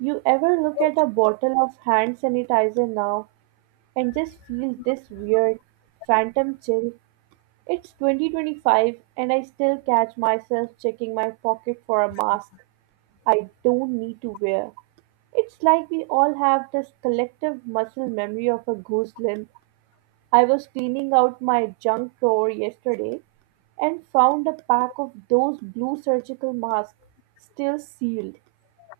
You ever look at a bottle of hand sanitizer now and just feel this weird phantom chill? It's 2025 and I still catch myself checking my pocket for a mask I don't need to wear. It's like we all have this collective muscle memory of a goose limb. I was cleaning out my junk drawer yesterday and found a pack of those blue surgical masks still sealed.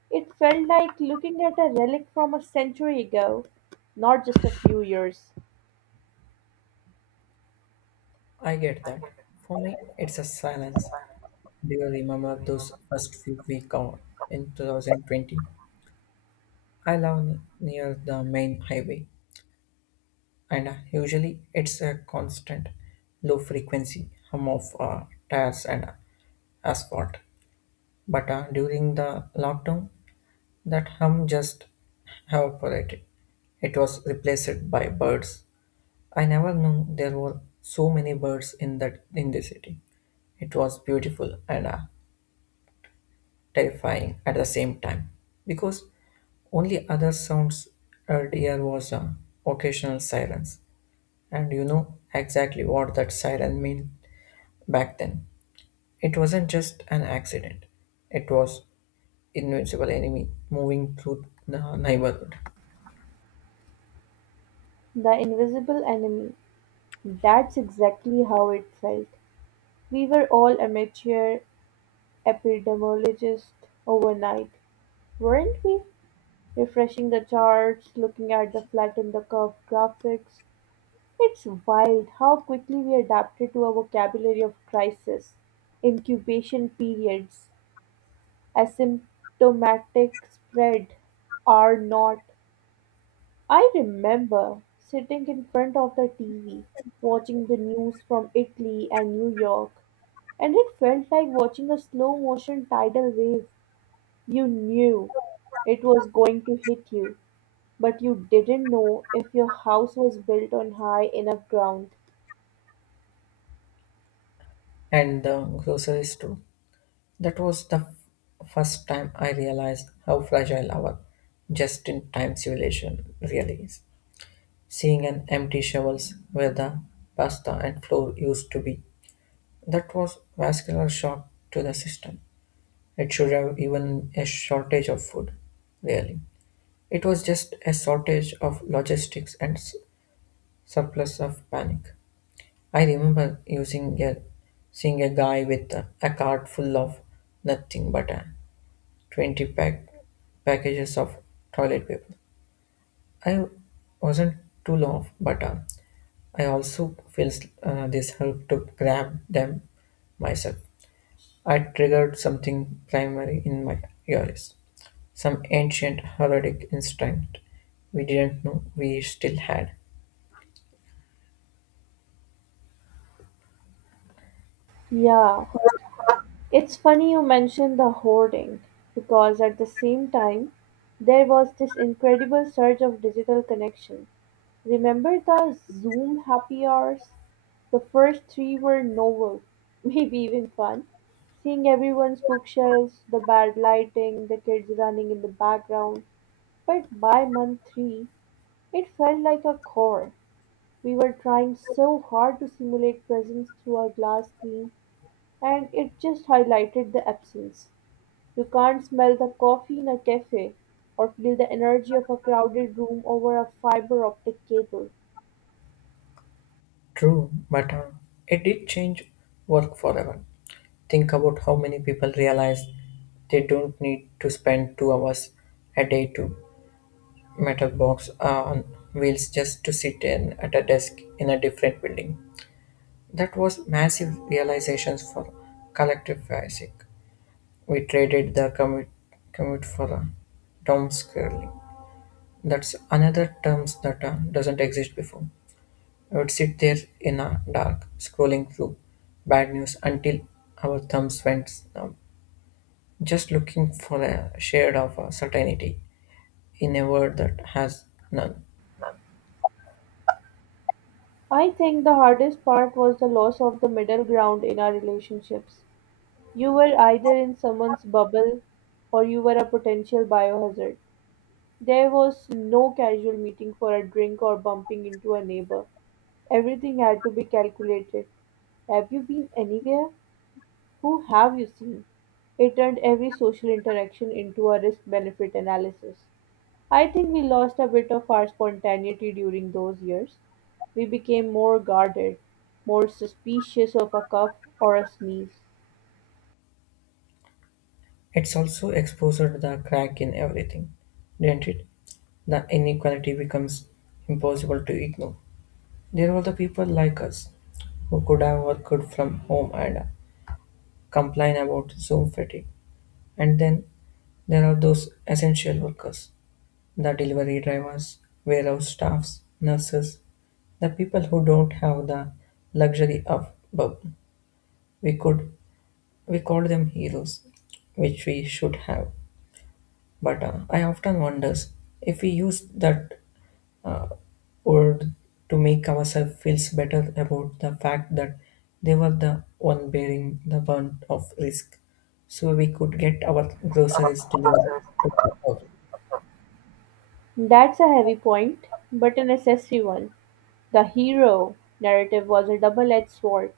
It felt like looking at a relic from a century ago, not just a few years. I get that. For me, it's a silence. Do you remember those first few weeks in 2020? I live near the main highway, and usually it's a constant low frequency hum of tires and asphalt. But during the lockdown, that hum just evaporated. It was replaced by birds. I never knew there were so many birds in that in the city. It was beautiful and terrifying at the same time because only other sounds heard here was a occasional sirens, and you know exactly what that siren meant back then. It wasn't just an accident, it was invincible enemy moving through the neighborhood. The invisible enemy. That's exactly how it felt. We were all amateur epidemiologists overnight, weren't we? Refreshing the charts, looking at the flat and the curve graphics. It's wild how quickly we adapted to a vocabulary of crisis, incubation periods, asymptomatic spread, are not. I remember sitting in front of the TV, watching the news from Italy and New York, and it felt like watching a slow motion tidal wave. You knew it was going to hit you, but you didn't know if your house was built on high enough ground. And the grocery store, that was the first time I realized how fragile our just-in-time civilization really is, seeing an empty shovels where the pasta and floor used to be. That was vascular shock to the system. It should have even a shortage of food, really. It was just a shortage of logistics and surplus of panic. I remember seeing a guy with a cart full of nothing but a 20 pack packages of toilet paper. I wasn't too long, but I also feels this help to grab them myself. I triggered something primary in my ears, some ancient heraldic instinct we didn't know we still had. Yeah, it's funny you mention the hoarding, because at the same time, there was this incredible surge of digital connection. Remember the Zoom happy hours? The first three were novel, maybe even fun. Seeing everyone's bookshelves, the bad lighting, the kids running in the background. But by month three, it felt like a chore. We were trying so hard to simulate presence through a glass screen and it just highlighted the absence. You can't smell the coffee in a cafe or feel the energy of a crowded room over a fiber optic cable. True, but it did change work forever. Think about how many people realize they don't need to spend 2 hours a day to metal box on wheels just to sit in at a desk in a different building. That was massive realizations for collective basic. We traded commute for a term scrolling. That's another term that doesn't exist before. I would sit there in a dark, scrolling through bad news until our thumbs went numb, just looking for a shade of certainty in a world that has none. I think the hardest part was the loss of the middle ground in our relationships. You were either in someone's bubble or you were a potential biohazard. There was no casual meeting for a drink or bumping into a neighbor. Everything had to be calculated. Have you been anywhere? Who have you seen? It turned every social interaction into a risk benefit analysis. I think we lost a bit of our spontaneity during those years. We became more guarded, more suspicious of a cough or a sneeze. It's also exposed the crack in everything, didn't it? The inequality becomes impossible to ignore. There were the people like us who could have worked from home and complain about Zoom fatigue. And then there are those essential workers, the delivery drivers, warehouse staffs, nurses, the people who don't have the luxury of bubble. We could we call them heroes, which we should have. But I often wonders if we use that, or to make ourselves feel better about the fact that they were the one bearing the brunt of risk so we could get our groceries delivered to our house. That's a heavy point, but a necessary one. The hero narrative was a double edged sword.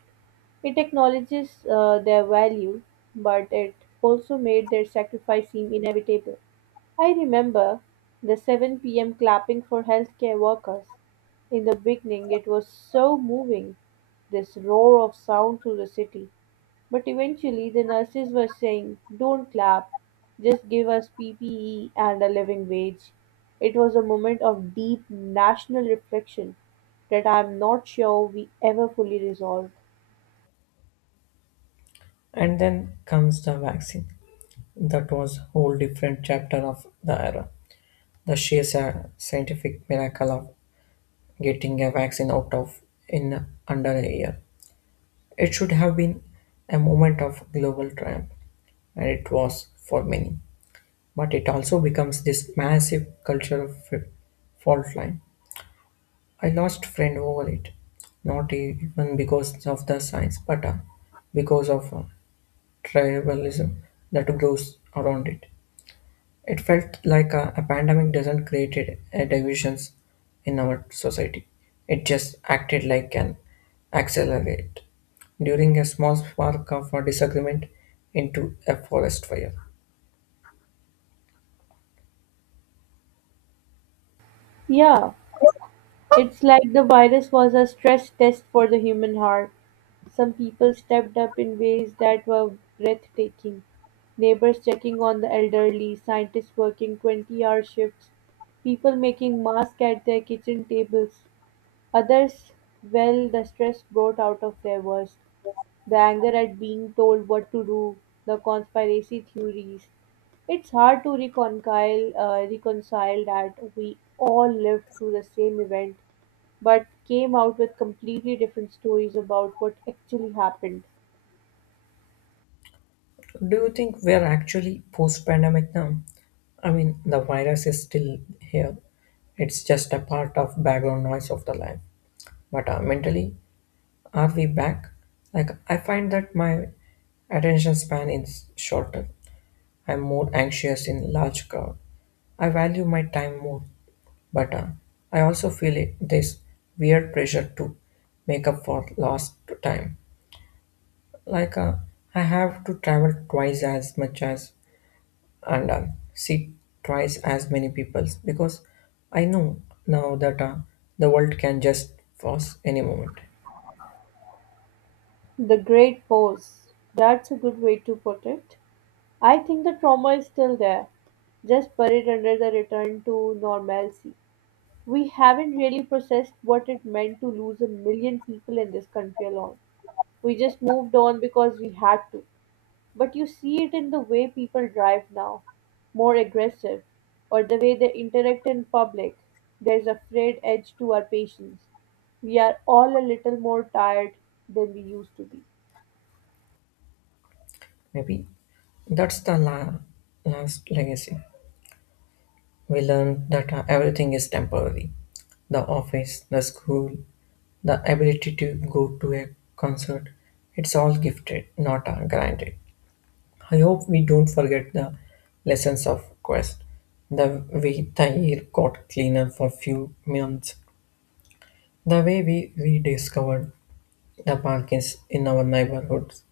It acknowledges their value, but it also made their sacrifice seem inevitable. I remember the 7 p.m. clapping for healthcare workers. In the beginning, it was so moving, this roar of sound through the city. But eventually the nurses were saying, "Don't clap, just give us PPE and a living wage." It was a moment of deep national reflection that I am not sure we ever fully resolved. And then comes the vaccine. That was whole different chapter of the era. The sheer scientific miracle of getting a vaccine out of in under a year. It should have been a moment of global triumph, and it was for many. But it also becomes this massive cultural fault line. I lost friend over it, not even because of the science, but because of tribalism that grows around it. It felt like a pandemic doesn't create a divisions in our society. It just acted like an accelerate during a small spark of a disagreement into a forest fire. Yeah, it's like the virus was a stress test for the human heart. Some people stepped up in ways that were breathtaking. Neighbors checking on the elderly, scientists working 20-hour shifts, people making masks at their kitchen tables. Others, well, the stress brought out of their worst, the anger at being told what to do, the conspiracy theories. It's hard to reconcile that we all lived through the same event but came out with completely different stories about what actually happened. Do you think we are actually post pandemic now? I mean, the virus is still here. It's just a part of background noise of the life. But mentally, are we back? Like, I find that my attention span is shorter. I'm more anxious in large crowd. I value my time more. But I also feel it, this weird pressure to make up for lost time. Like, uh, I have to travel twice as much as and see twice as many people because I know now that the world can just pause any moment. The Great Pause. That's a good way to put it. I think the trauma is still there, just buried under the return to normalcy. We haven't really processed what it meant to lose a million people in this country alone. We just moved on because we had to. But you see it in the way people drive now, more aggressive, or the way they interact in public. There's a frayed edge to our patience. We are all a little more tired than we used to be. Maybe that's the last legacy. We learned that everything is temporary, the office, the school, the ability to go to a concert. It's all gifted, not granted. I hope we don't forget the lessons of Quest. The way the air got cleaner for few months, the way we rediscovered the pumpkins in our neighborhoods,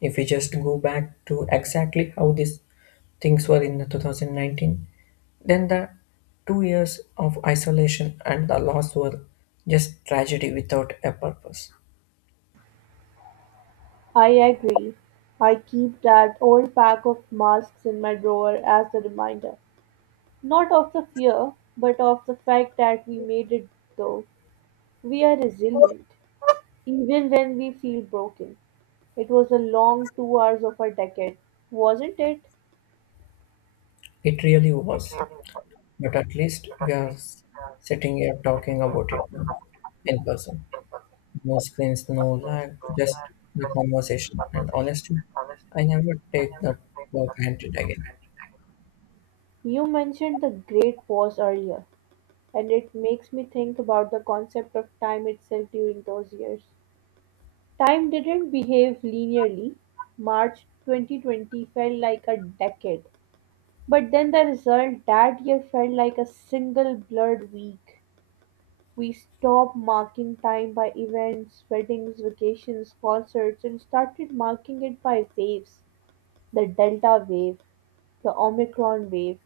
if we just go back to exactly how these things were in the 2019, then the 2 years of isolation and the loss were just tragedy without a purpose. I agree. I keep that old pack of masks in my drawer as a reminder. Not of the fear, but of the fact that we made it though. We are resilient, even when we feel broken. It was a long 2 hours of a decade, wasn't it? It really was. But at least we are sitting here talking about it now in person. No screens, no lag, just the conversation. And honestly, I never take that for granted again. You mentioned the great pause earlier, and it makes me think about the concept of time itself during those years. Time didn't behave linearly. March 2020 felt like a decade, but then the result that year felt like a single blurred week. We stopped marking time by events, weddings, vacations, concerts, and started marking it by waves the Delta wave, the Omicron wave.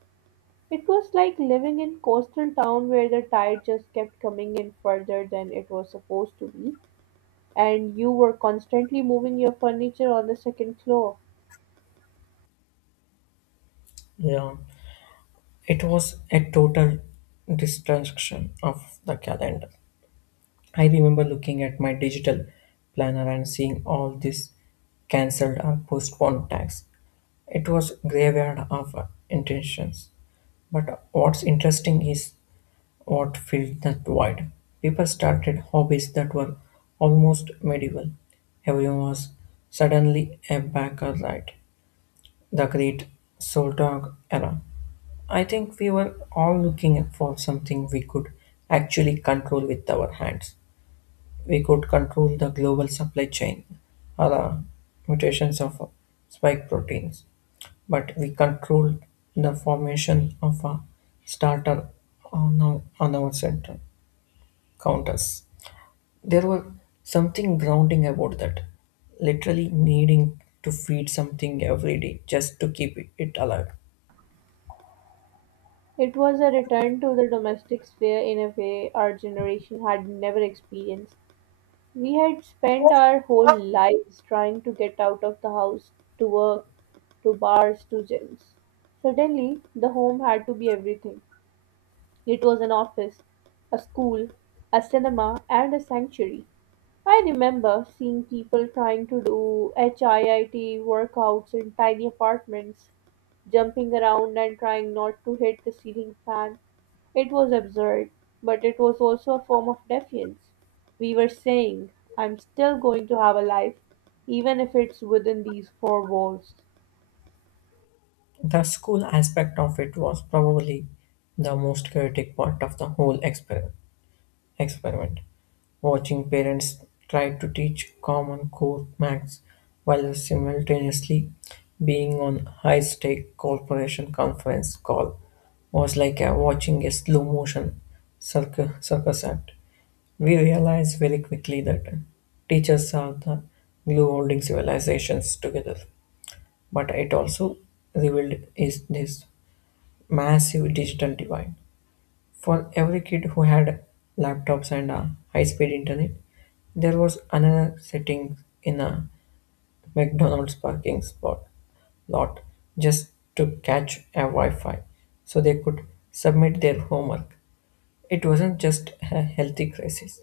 It was like living in coastal town where the tide just kept coming in further than it was supposed to be, and you were constantly moving your furniture on the second floor. Yeah. It was a total destruction of the calendar. I remember looking at my digital planner and seeing all these cancelled or postponed tags. It was graveyard of intentions. But what's interesting is what filled that void. People started hobbies that were almost medieval. Everyone was suddenly a backer right. The great Soul Dog era. I think we were all looking for something we could actually control with our hands. We could control the global supply chain or the mutations of spike proteins, but we controlled the formation of a starter on our center counters. There was something grounding about that, literally needing to feed something every day just to keep it alive. It was a return to the domestic sphere in a way our generation had never experienced. We had spent our whole lives trying to get out of the house, to work, to bars, to gyms. Suddenly, the home had to be everything. It was an office, a school, a cinema, and a sanctuary. I remember seeing people trying to do HIIT workouts in tiny apartments, jumping around and trying not to hit the ceiling fan. It was absurd, but it was also a form of defiance. We were saying, I'm still going to have a life, even if it's within these four walls. The school aspect of it was probably the most chaotic part of the whole experiment. Watching parents try to teach common core maths while simultaneously being on high stake corporation conference call was like watching a slow motion circus act. We realized very quickly that teachers are the glue holding civilizations together, but it also revealed is this massive digital divide. For every kid who had laptops and a high-speed internet, there was another sitting in a McDonald's parking spot lot just to catch a Wi-Fi so they could submit their homework. It wasn't just a healthy crisis;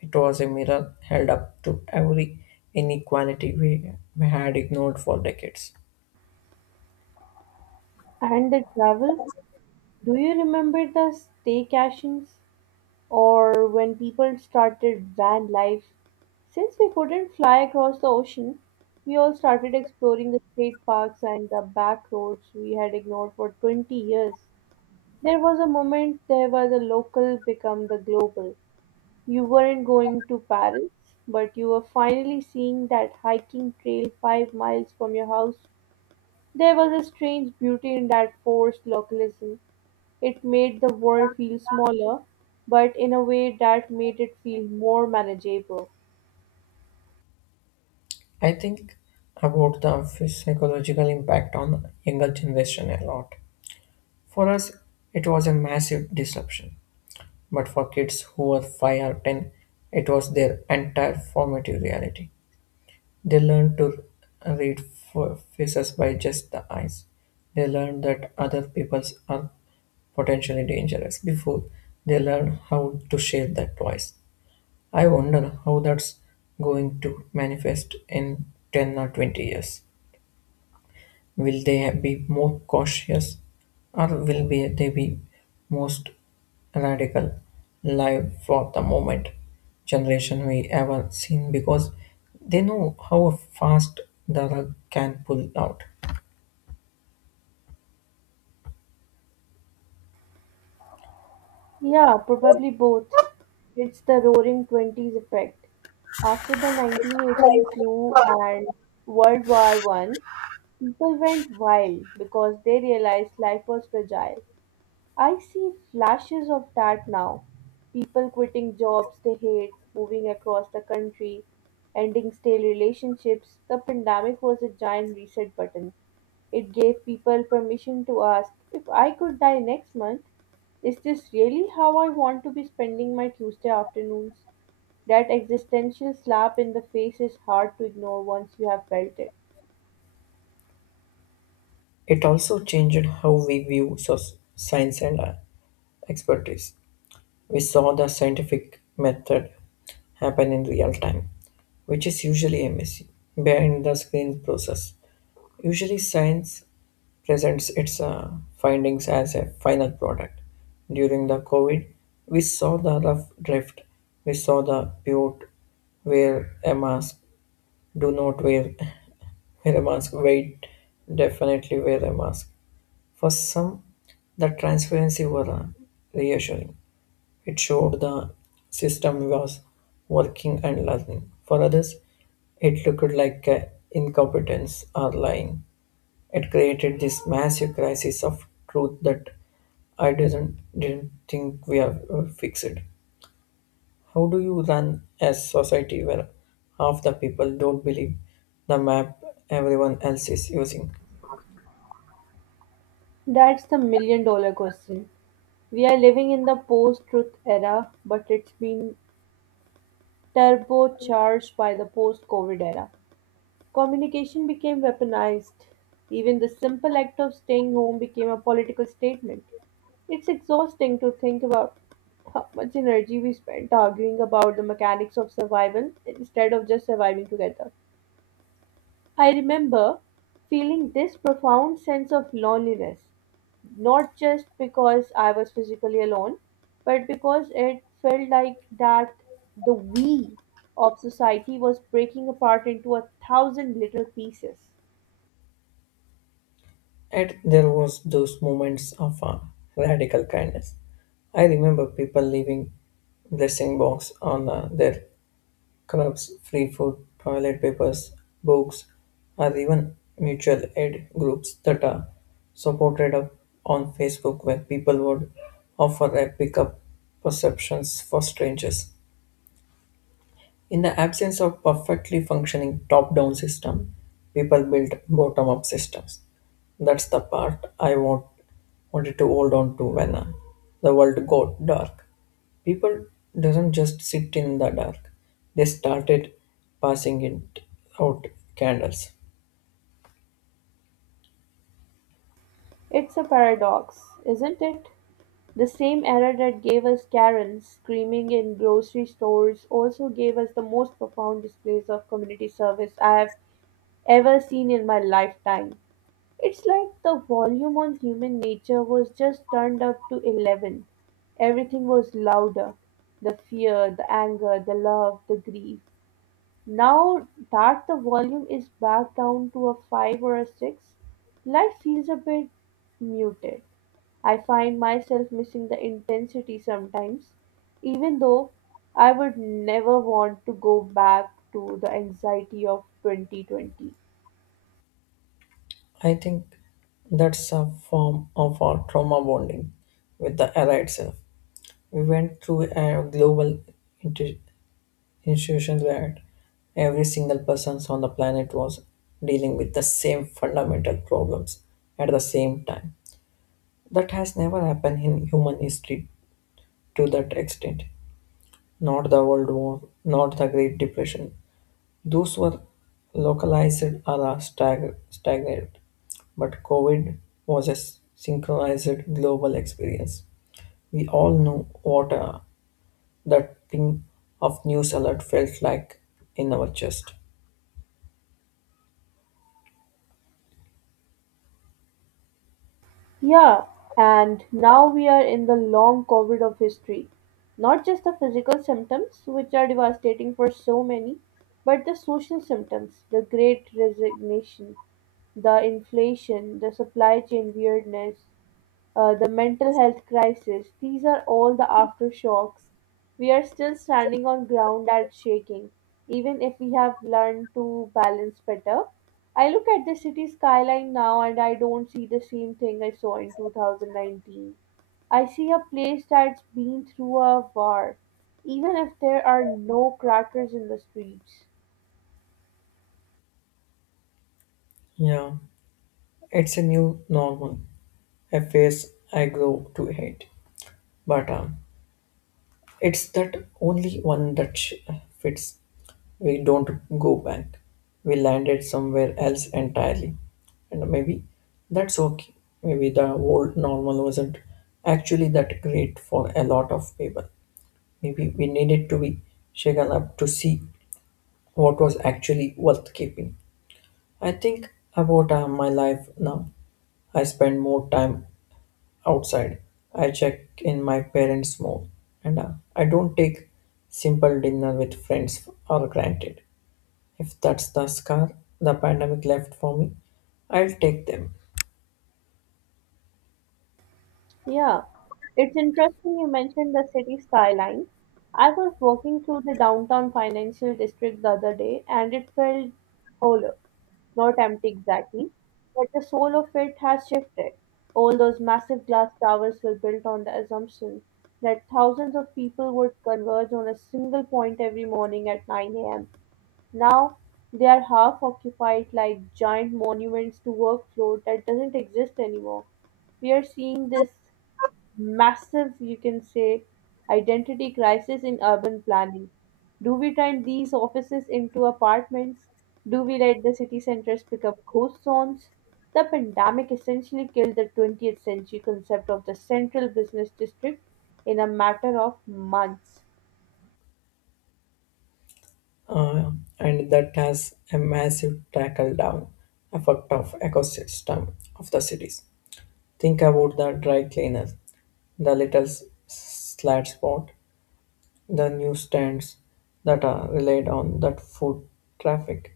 it was a mirror held up to every inequality we had ignored for decades. And the travel? Do you remember the staycations? Or when people started van life? Since we couldn't fly across the ocean, we all started exploring the state parks and the back roads we had ignored for 20 years. There was a moment there where the local became the global. You weren't going to Paris, but you were finally seeing that hiking trail 5 miles from your house. There was a strange beauty in that forced localism. It made the world feel smaller, but in a way that made it feel more manageable. I think about the psychological impact on younger generation a lot. For us, it was a massive disruption, but for kids who were five or ten, it was their entire formative reality. They learned to read faces by just the eyes. They learned that other people's are potentially dangerous before they learn how to share that voice. I wonder how that's going to manifest in 10 or 20 years. Will they be more cautious, or will they be most radical, live for the moment generation we ever seen because they know how fast the rug can pull out? Yeah, probably both. It's the roaring 20s effect. After the 1918 flu and World War I, people went wild because they realized life was fragile. I see flashes of that now. People quitting jobs they hate, moving across the country, ending stale relationships. The pandemic was a giant reset button. It gave people permission to ask, if I could die next month, is this really how I want to be spending my Tuesday afternoons? That existential slap in the face is hard to ignore once you have felt it. It also changed how we view science and expertise. We saw the scientific method happen in real time, which is usually a messy behind the screen process. Usually, science presents its findings as a final product. During the COVID, we saw the rough drift. We saw the pure wear a mask, do not wear, wear a mask, wait, definitely wear a mask. For some, the transparency was reassuring. It showed the system was working and learning. For others, it looked like incompetence or lying. It created this massive crisis of truth that I didn't think we have fixed. How do you run a society where half the people don't believe the map everyone else is using? That's the million dollar question. We're living in the post truth era, but it's been turbocharged by the post COVID era. Communication became weaponized. Even the simple act of staying home became a political statement. It's exhausting to think about how much energy we spent arguing about the mechanics of survival instead of just surviving together. I remember feeling this profound sense of loneliness. Not just because I was physically alone, but because it felt like that the we of society was breaking apart into a thousand little pieces. And there was those moments of radical kindness. I remember people leaving blessing box on their Clubs, free food, toilet papers, books, or even mutual aid groups that are supported up on Facebook where people would offer a pickup perceptions for strangers. In the absence of perfectly functioning top-down system, people build bottom-up systems. That's the part I want wanted to hold on to when the world got dark. People doesn't just sit in the dark; they started passing it out candles. It's a paradox, isn't it? The same error that gave us Karen screaming in grocery stores also gave us the most profound displays of community service I have ever seen in my lifetime. It's like the volume on human nature was just turned up to 11. Everything was louder. The fear, the anger, the love, the grief. Now that the volume is back down to a five or a six, life feels a bit muted. I find myself missing the intensity sometimes, even though I would never want to go back to the anxiety of 2020. I think that's a form of our trauma bonding with the era itself. We went through a global inter- institutions where every single person on the planet was dealing with the same fundamental problems at the same time. That has never happened in human history to that extent. Not the World War, not the Great Depression. Those were localized or are stagnated, but COVID was a synchronized global experience. We all know what that thing of news alert felt like in our chest. Yeah, and now we are in the long COVID of history. Not just the physical symptoms, which are devastating for so many, but the social symptoms, the great resignation, the inflation, the supply chain weirdness the mental health crisis, these are all the aftershocks. We are still standing on ground that's shaking, even if we have learned to balance better. I look at the city skyline now and I don't see the same thing I saw in 2019. I see a place that's been through a war, even if there are no crackers in the streets. Yeah. It's a new normal, a phase I grow to hate. But it's that only one that fits. We don't go back. We landed somewhere else entirely. And maybe that's okay. Maybe the old normal wasn't actually that great for a lot of people. Maybe we needed to be shaken up to see what was actually worth keeping. I think about my life now. I spend more time outside. I check in my parents more, and I don't take simple dinner with friends or granted. If that's the scar the pandemic left for me, I'll take them. Yeah, it's interesting you mentioned the city skyline. I was walking through the downtown financial district the other day and it felt hollow, not empty exactly, but the soul of it has shifted. All those massive glass towers were built on the assumption that thousands of people would converge on a single point every morning at 9 a.m. Now they are half occupied like giant monuments to workflow that doesn't exist anymore. We are seeing this massive, you can say, identity crisis in urban planning. Do we turn these offices into apartments? Do we let the city centers become ghost zones? The pandemic essentially killed the 20th century concept of the central business district in a matter of months. Uh, and that has a massive tackle down effect of ecosystem of the cities. Think about the dry cleaner, the little slat spot, the newsstands that are relied on that food traffic.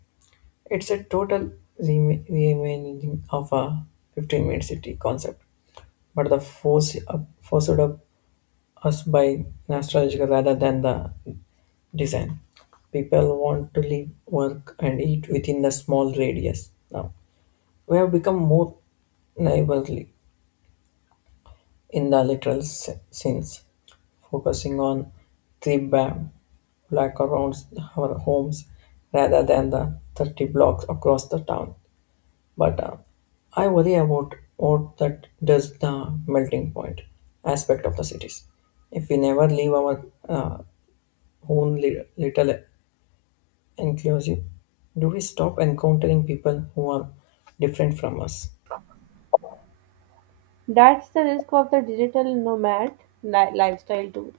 It's a total reimagining of a 15-minute city concept, but forced up us by nostalgia rather than the design. People want to live, work, and eat within the small radius now. We have become more neighborly in the literal sense, focusing on three bam block around our homes rather than the 30 blocks across the town. But I worry about what that does the melting point aspect of the cities. If we never leave our own little enclosure, do we stop encountering people who are different from us? That's the risk of the digital nomad lifestyle, too.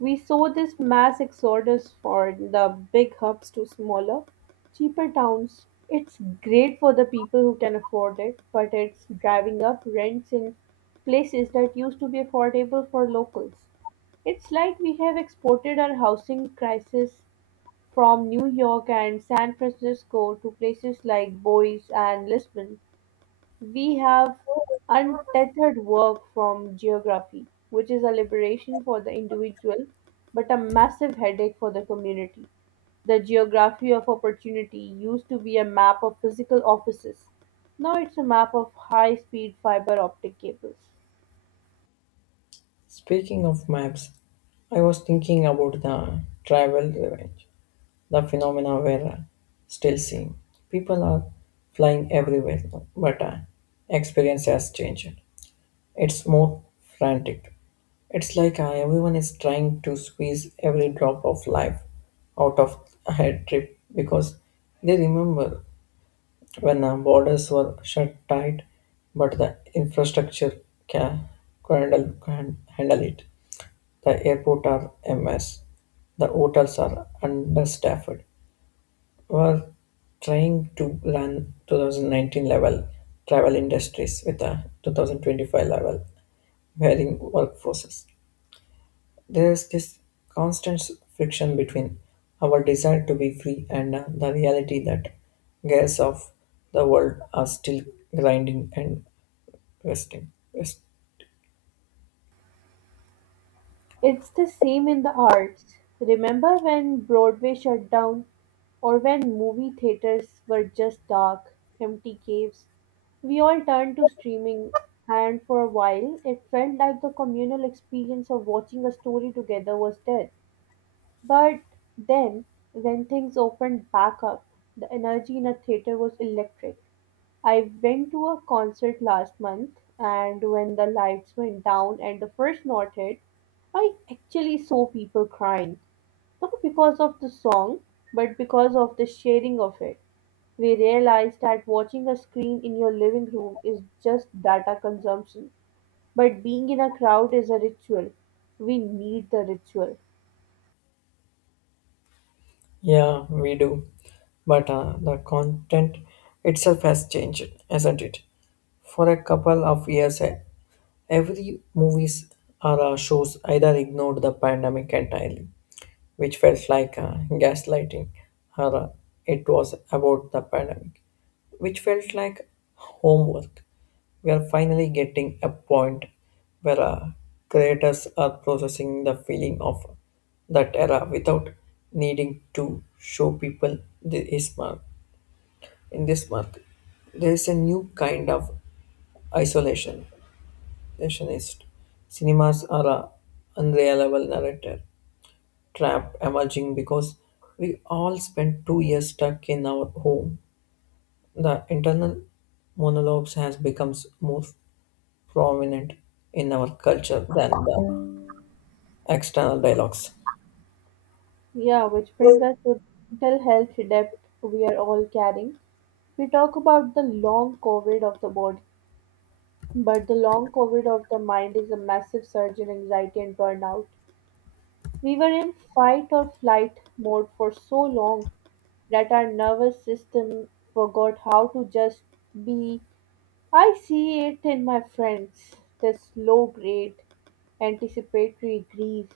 We saw this mass exodus from the big hubs to smaller, cheaper towns. It's great for the people who can afford it, but it's driving up rents in places that used to be affordable for locals. It's like we have exported our housing crisis from New York and San Francisco to places like Boise and Lisbon. We have untethered work from geography, which is a liberation for the individual but a massive headache for the community. The geography of opportunity used to be a map of physical offices. Now it's a map of high speed fiber optic cables. Speaking of maps, I was thinking about the travel revenge, the phenomena we're still seeing. People are flying everywhere, now, but experience has changed. It's more frantic. It's like everyone is trying to squeeze every drop of life out of a head trip because they remember when borders were shut tight, but the infrastructure can can handle it. The airport are a mess. The hotels are understaffed. We're trying to run 2019 level travel industries with a 2025 level varying workforces. There is this constant friction between our desire to be free and the reality that gears of the world are still grinding and resting. Yes. It's the same in the arts. Remember when Broadway shut down, or when movie theaters were just dark, empty caves? We all turned to streaming, and for a while, it felt like the communal experience of watching a story together was dead. But then, when things opened back up, the energy in a theater was electric. I went to a concert last month, and when the lights went down and the first note hit, I actually saw people crying. Not because of the song, but because of the sharing of it. We realized that watching a screen in your living room is just data consumption, but being in a crowd is a ritual. We need the ritual. Yeah, we do. But the content itself has changed, hasn't it? For a couple of years, every movies or shows either ignored the pandemic entirely, which felt like gaslighting, or it was about the pandemic, which felt like homework. We are finally getting a point where creators are processing the feeling of that era without needing to show people this mark. In this mark, there is a new kind of isolation. isolationist. Cinemas are a unreliable narrator trap emerging because we all spent 2 years stuck in our home. The internal monologues has becomes more prominent in our culture than the external dialogues. Yeah, which brings us to the mental health debt we are all carrying. We talk about the long COVID of the body, but the long COVID of the mind is a massive surge in anxiety and burnout. We were in fight or flight mode for so long that our nervous system forgot how to just be. I see it in my friends, this low grade anticipatory grief,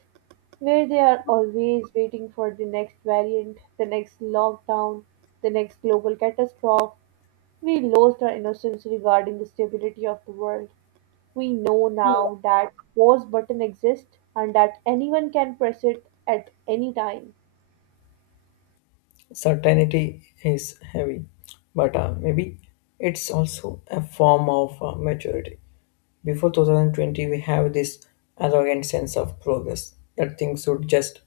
where they are always waiting for the next variant, the next lockdown, the next global catastrophe. We lost our innocence regarding the stability of the world. We know now that pause button exists and that anyone can press it at any time. Certainty is heavy, but maybe it's also a form of maturity. Before 2020, we have this arrogant sense of progress that things should just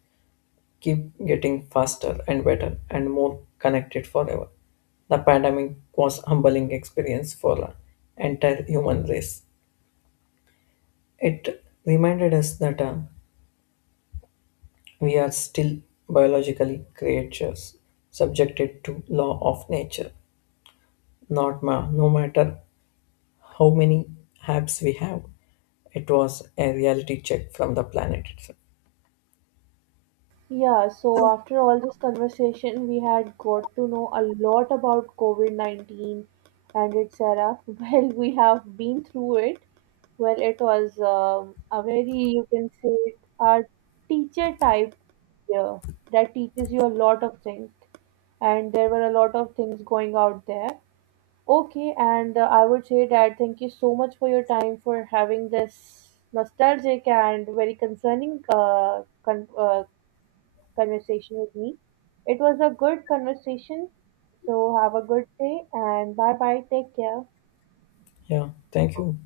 keep getting faster and better and more connected forever. The pandemic was a humbling experience for the entire human race. It reminded us that we are still biologically creatures, subjected to law of nature. Not ma- No matter how many apps we have, it was a reality check from the planet itself. Yeah, so after all this conversation, we had got to know a lot about COVID 19 and its era. Well, we have been through it. Well, it was a very, you can say, a teacher type year that teaches you a lot of things. And there were a lot of things going out there. Okay, and I would say that thank you so much for your time for having this nostalgic and very concerning conversation with me. It was a good conversation. So have a good day and bye bye. Take care. Yeah, thank you.